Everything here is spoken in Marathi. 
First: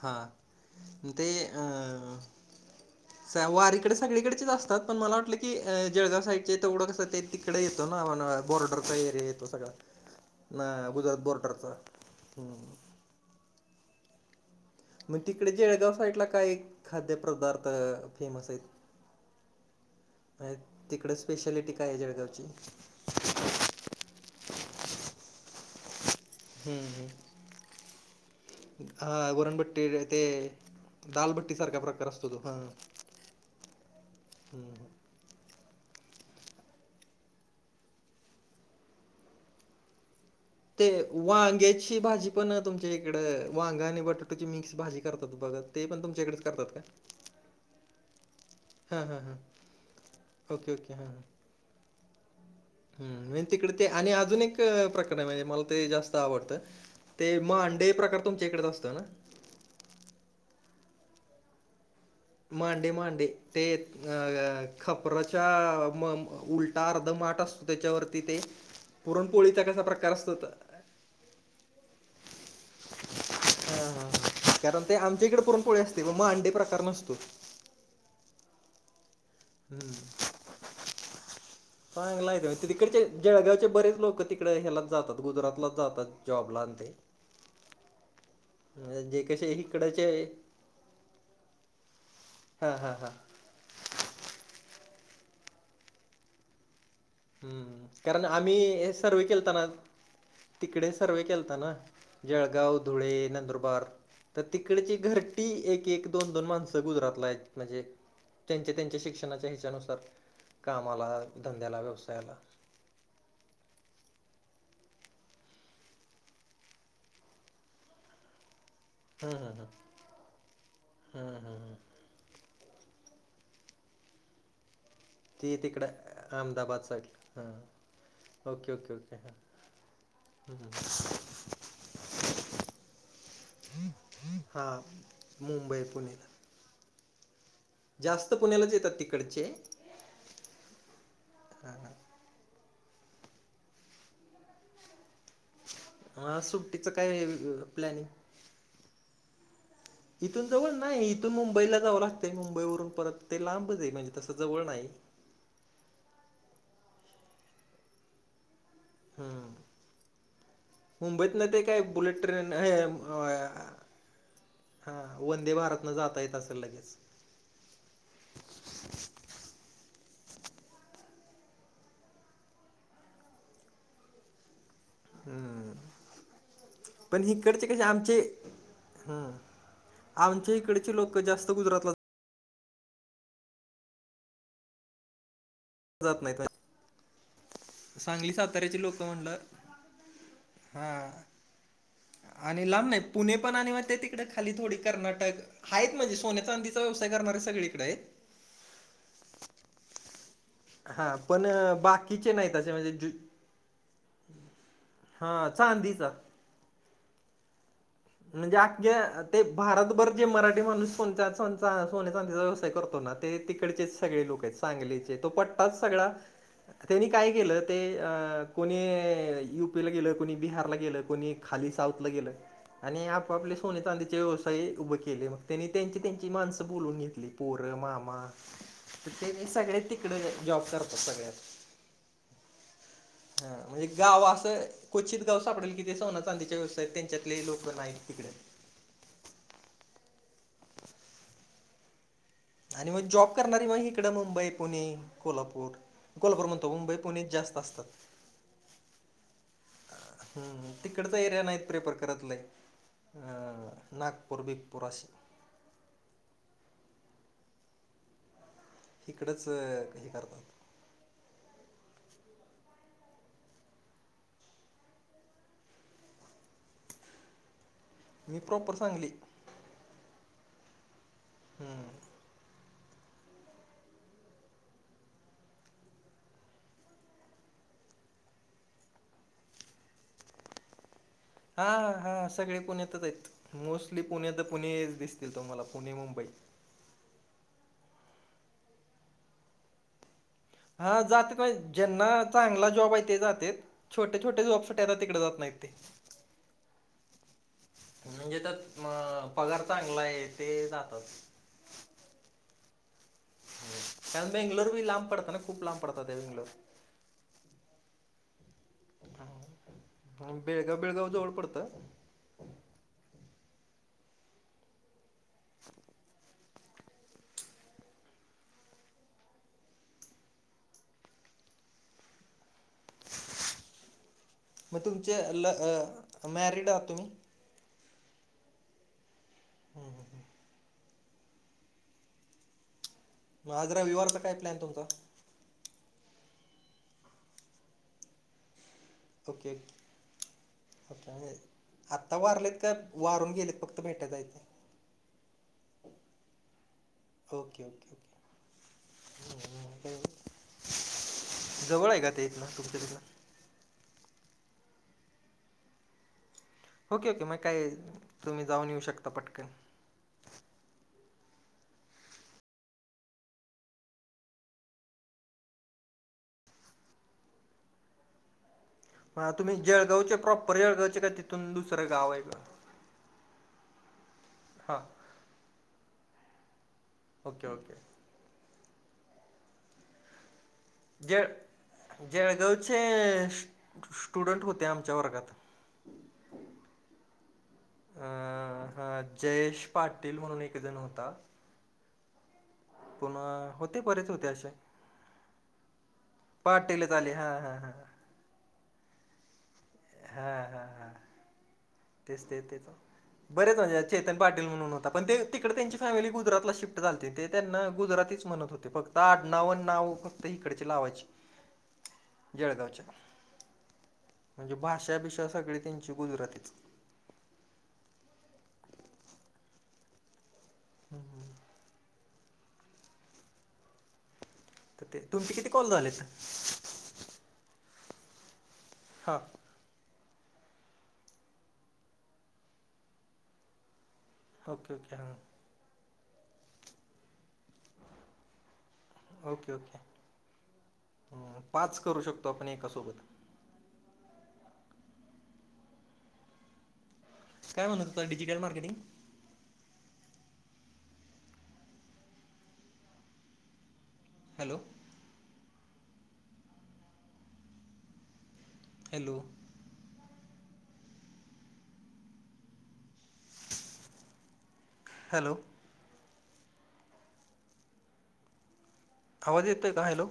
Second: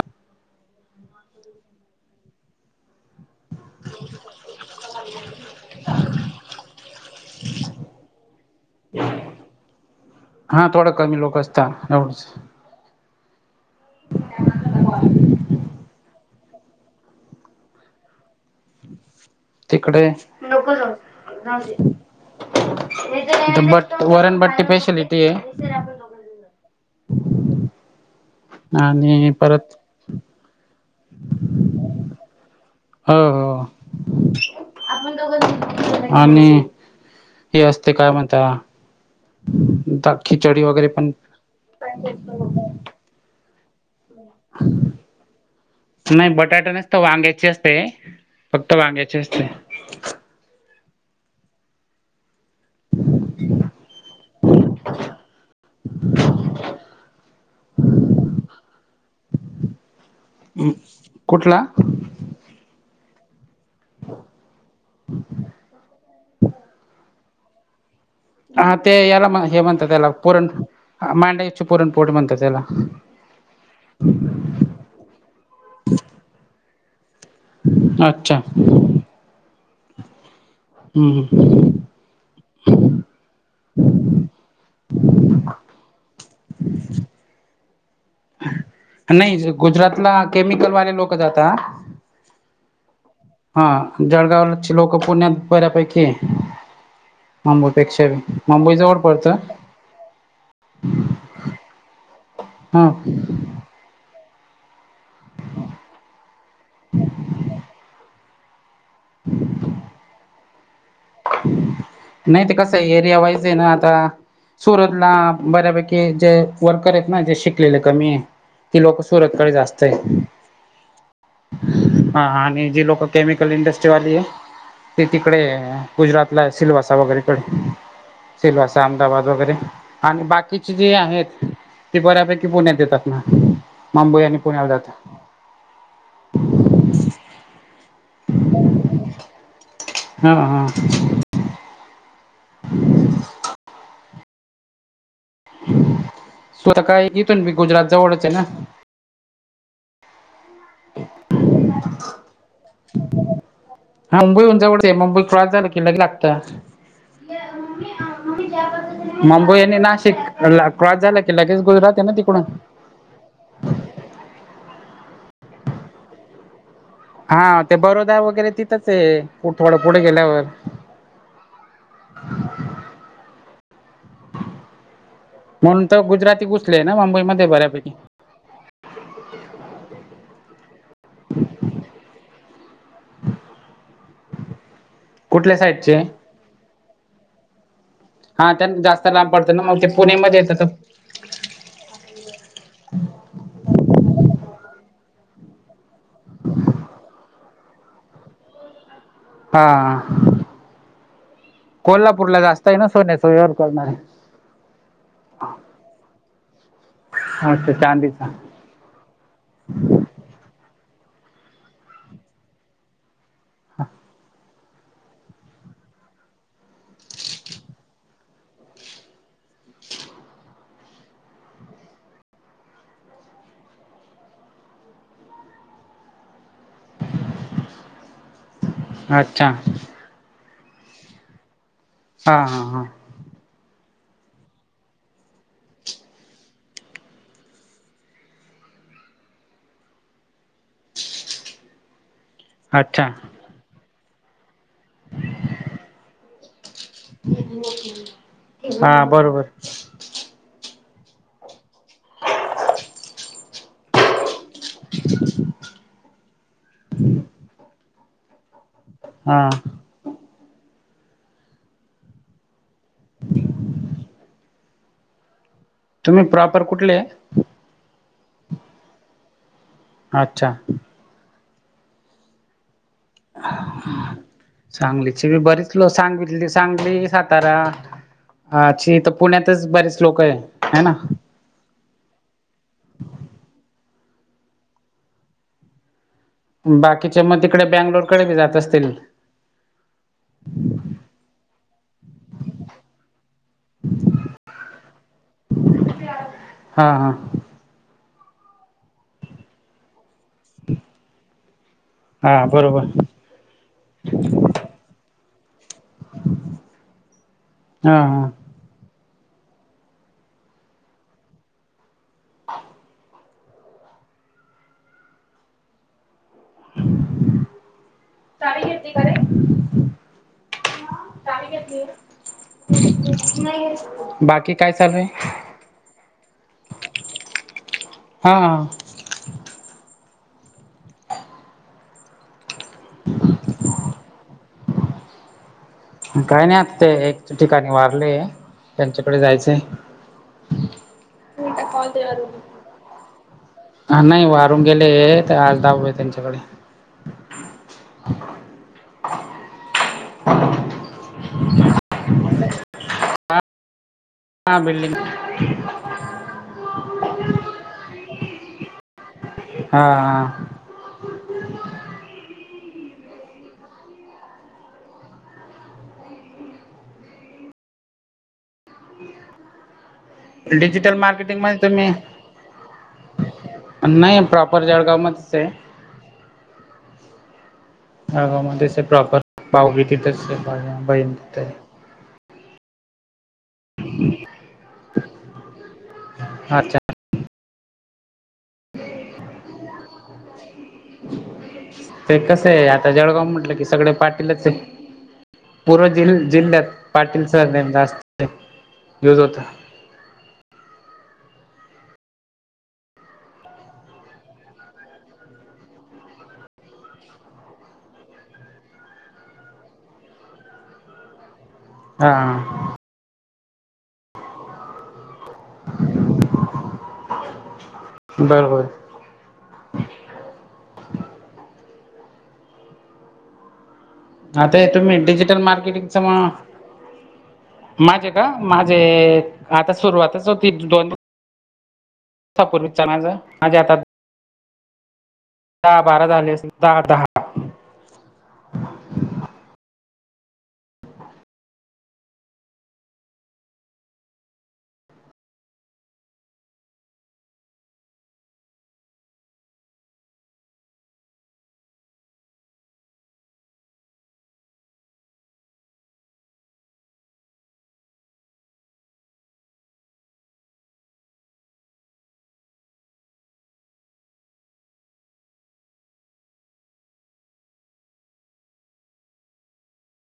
हां ते स वारीकडे सगळीकडेचेच असतात पण मला वाटलं की जळगाव साईडचे ते उडं कसं ते तिकडे येतो ना बॉर्डरचा एरिया येतो सगळा ना हा थोडं कमी गुजरात लोक असता बोर्डरचा एवढंच ह्म मग तिकडे जेळगाव साईडला काय खाद्यपदार्थ फेमस आहेत तिकडे म्हणजे नक जा तिकडे स्पेशालिटी काय आहे जळगावची जा बट्ट वरण भट्टी पेशलिटी आहे हम्म जाऊ. ह आणि अ परत गोरणपट्टी ते दालभट्टी सारख्या प्रकार असतो तो हा हो हो आणि हे असते काय म्हणता त ते वांग्याची भाजी पण तुमच्या इकड वांगा आणि बट मिक्स भाजी करतात बघ ते पण नाही तुमच्याकडेच बटाटा करतात का नसतं वांग्याची असते फक्त हां, हां, वांग्याचेच हां. ते ओके ओके हा हम म्हणजे तिकडे ते आणि अजून एक प्रकर आहे म्हणजे मला ते जास्त आवडतं ते म अंडे प्रकार तुमच्या इकडेच असतं ना कठला मांडे मांडे ते अ खपराच्या म उलट ारदमाटस हा ते याला म हे कसा म्हणतात त्याला प्रकार असतो त परण मांड चप पुरण पोट म्हणतात त्याला हा हा कारण ते आमच्या इकडे पुरण पुळे असते व म अंडे प्रकार नसतो अच्छा हम्म ह चांगला तिकडचे जळगावचे बरेच लोक तिकडे ह्याला जातात गुजरातलाच जातात जॉबला आणि ते म्हणजे जे कसे नाही इकडचे गुजरातला केमिकल वाले लोक जातात हा हा हा हा जळगावची लोकं पुण्यात बऱ्यापैकी हम्म मुंबईपेक्षा कारण आम्ही मुंबई हे जवळ सर्व पडतं केलताना तिकडे सर्वे केलत ना जळगाव हा धुळे नंदुरबार तर तिकडची घरटी एक एक दोन दोन माणसं गुजरातला आहेत म्हणजे त्यांच्या त्यांच्या शिक्षणाच्या हिच्यानुसार कामाला धंद्याला व्यवस्था नाही ते कसं आहे एरिया वाईज आहे ना आता सुरतला बऱ्यापैकी जे वर्कर आहेत ना जे शिकलेले कमी कि लोक हम्म सुरतकडे हम्म जास्त आहे हम्म हम्म हम्म हम्म हा आणि जी लोक केमिकल इंडस्ट्रीवाली आहे ती तिकडे तिकडं गुजरातला अहमदाबाद सिल्वासा साईड हां वगैरेकडे okay Silvassa okay okay Ahmedabad हां वगैरे आणि बाकीचे जे आहेत ते बऱ्यापैकी पुण्यात येतात ना मुंबई आणि पुण्याला हां जातात मुंबई पुणे जास्त पुण्यालाच येतात तिकडचे हा हा हा हा अं, स्तः सुट्टीचं काय इथूनी गुजरात प्लॅनिंग जवळच आहे ना इथून जवळ नाही इथून मुंबईला जावं लागतंय मुंबई वून परत ते लांबचई म्हणजे तसं जवळ नाही त्रास झाला कि नाही लागत हम्म मुंबई आणि नाशिक क्रॉस झाला क मुंबईत ल ना ते कीच काय गुजरात आहे ना बुलेट तिकडून ट्रेन हे हा वंदे भारतन जाता येत असं लगेच हा ते बरोदा वगैरे तिथंच आहे थोडं पुढे गेल्यावर हम्म म्हणून तर गुजराती घुसले ना पण ह मुंबईमध्ये कडते कसे बऱ्यापैकी आमचे हम्म आमच्या इकडचे लोक जास्त गुजरातला कुठल्या साईट जात नाही हा त्यांना साताऱ्याचे लोक जास्त लांब म्हणलं पडतं ना मग ते पुणे म येतं हा आणि लांब नाही पुणे पण आणि मग ते तिकडें खाली थोडी कर्नाटक आहेत म्हणजे सोनचा अधीचा व्यवसाय करणारे सगळीकडे आहेत हा हा पण बाकीचे कोल्हापूरला नाहीत जास्त असे आहे ना सोन्या म्हणजे सोयवर करणारे हा चांदीीचा अे ांंदीचा म्हणजे अख्या ते भारतभर जे मराठी माणूस कोचाचा सोने चांदीचा व्यवसाय करतो ना ते तिकडचेच सगळे लोक आहेत सांगलीचे तो पटतााच सगळा त्यांनी काय केलं ते कोणी युपीला गेलं कोणी बिहारला गेलं कोणी खाली साऊथला गेलं आणि आपापले सोने तांद्याचे व्यवसाय उभे केले मग त्यांनी त्यांची त्यांची माणसं बोलून घेतली पोरं मामा तर तेनी अच्छा सगळे तिकड जॉब करतात सगळ्यात हा हा हा हा म्हणजे गाव असं क्चित गाव सापडेल कि ते सोना चांदीच्या व्यवसायात त्यांच्यात लोक नाही तिकडे आणि मग अच्छा जॉब करणारी मग इकडं मुंबई पुणे कोल्हापूर कोलपूर म्हणंतो मुंबई पुणे जास्त असतात हा बरोबर हम् तिकडचा एरिया नाही प्रे प्रकारातला नागपरवी पुोराशी ह ह तिकडंच कही करतात तुम्ही प्रॉपर कुठले मी प्रॉपर सांगली अच्छा हम्म सांगलीची बी बरीच लो सांगितली त सांगली सातारा हा अ्छ तर पुण्यातच बरेच लोक आहे ह ना हा हा सगळे पुण्यातच आहेत मोस्टली पुण्यात पुणे दिसतील तुम्हाला पुणे मुंबई बाकीच्या मग तिकडे बँंगलोरकडे बी जात असतील हा जात काय ज्यांना चांगला जॉब आहे ते जातेत छोटे छोटे जॉबसट आता तिकडे जात नाही ते हा हा म्हणजे त्यात अ पगार चांगला आहे ते जातात हा बरोबर का बेंगलूर लांब पडत ना खुप लांब पडतातातवींग हा हा ह बेळगाव बेळगाव जवळ पडतं हा ळी किती करे काय घेतली नाही बाकी काय मग चालू आहे तुमचे ल अ मॅरिड आहात तुम्ही हा हा हो ह ह ह माजरा विवारचा काय प्लॅन तुमचा काही नाही आ ते एक ठिकाणी वारले त्यांच्याकडे जायचंय फट आहे मी काय कॉल आत्ता केला वारलेत का वारून गेलेत फक्त हा भेट नाही जायच वारून गेले तर आज दाव आहे त्यांच्याकडे ओके ओके ओके. [inaudible] जवळ आहे का ते इथ ना तुमच्यारीथं हा बिल्डीिंग ओके ओके मग काय तुम्ही जाऊन येऊ शकता पटकन हा हा म तुम्ही जळगावचे प्रॉपर डिजिटल जळगावचे का मार्केटिंग तिथून मध्ये तुम्ही दुसरं गाव आहे का नाही प्रॉपर हां जळगाव मच आहे ओके ओके हगा मध्ये अस प्रॉपर पाव बी तिथ जळ जळगावचे स्टुडंट होते आमच्या वर्गात अच्छा अ हा जयेश पाटील म्हणून एक जण होता ते कसं आहे आता जळगाव पुन्हा म्हटलं की होते सगळे बरेच होते पाटीलच असे आहे पूर्व जि जिल्ह्यात पाटीलच आले हां पाटीलचा हां नेम हां जास्त युज होता हा हा हा तेच ते ते तर बरेच म्हजे चेतन पाटील म्हणून होता पण ते तिकडे त्यांची फॅमिली गुजरातला शिफ्ट झाली ते त्यांना गुजरातीच म्हणत होते फक्त आड्नावननाव फक्त इकडचे लावाचे हा जळगावच्या म्हणजे भाषाभिषा सगळी त्यांची गुजरातीच बरबर हम हम आता तर तुम्ही ते तुमचे डिजिटल किती कॉल मार्केटिंग च झालेत म माझे का माझे हां आता सुरुवातच होती दोन सपूरवीचणाझ म्हझे आता ओके ओके हां दहा बारा झाले अस दहा दहा ओके ओके पाच करू शकतो आपण एकासोबत काय म्हणत तु digit marketing hello hello hello आवाज येतोय का हॅलो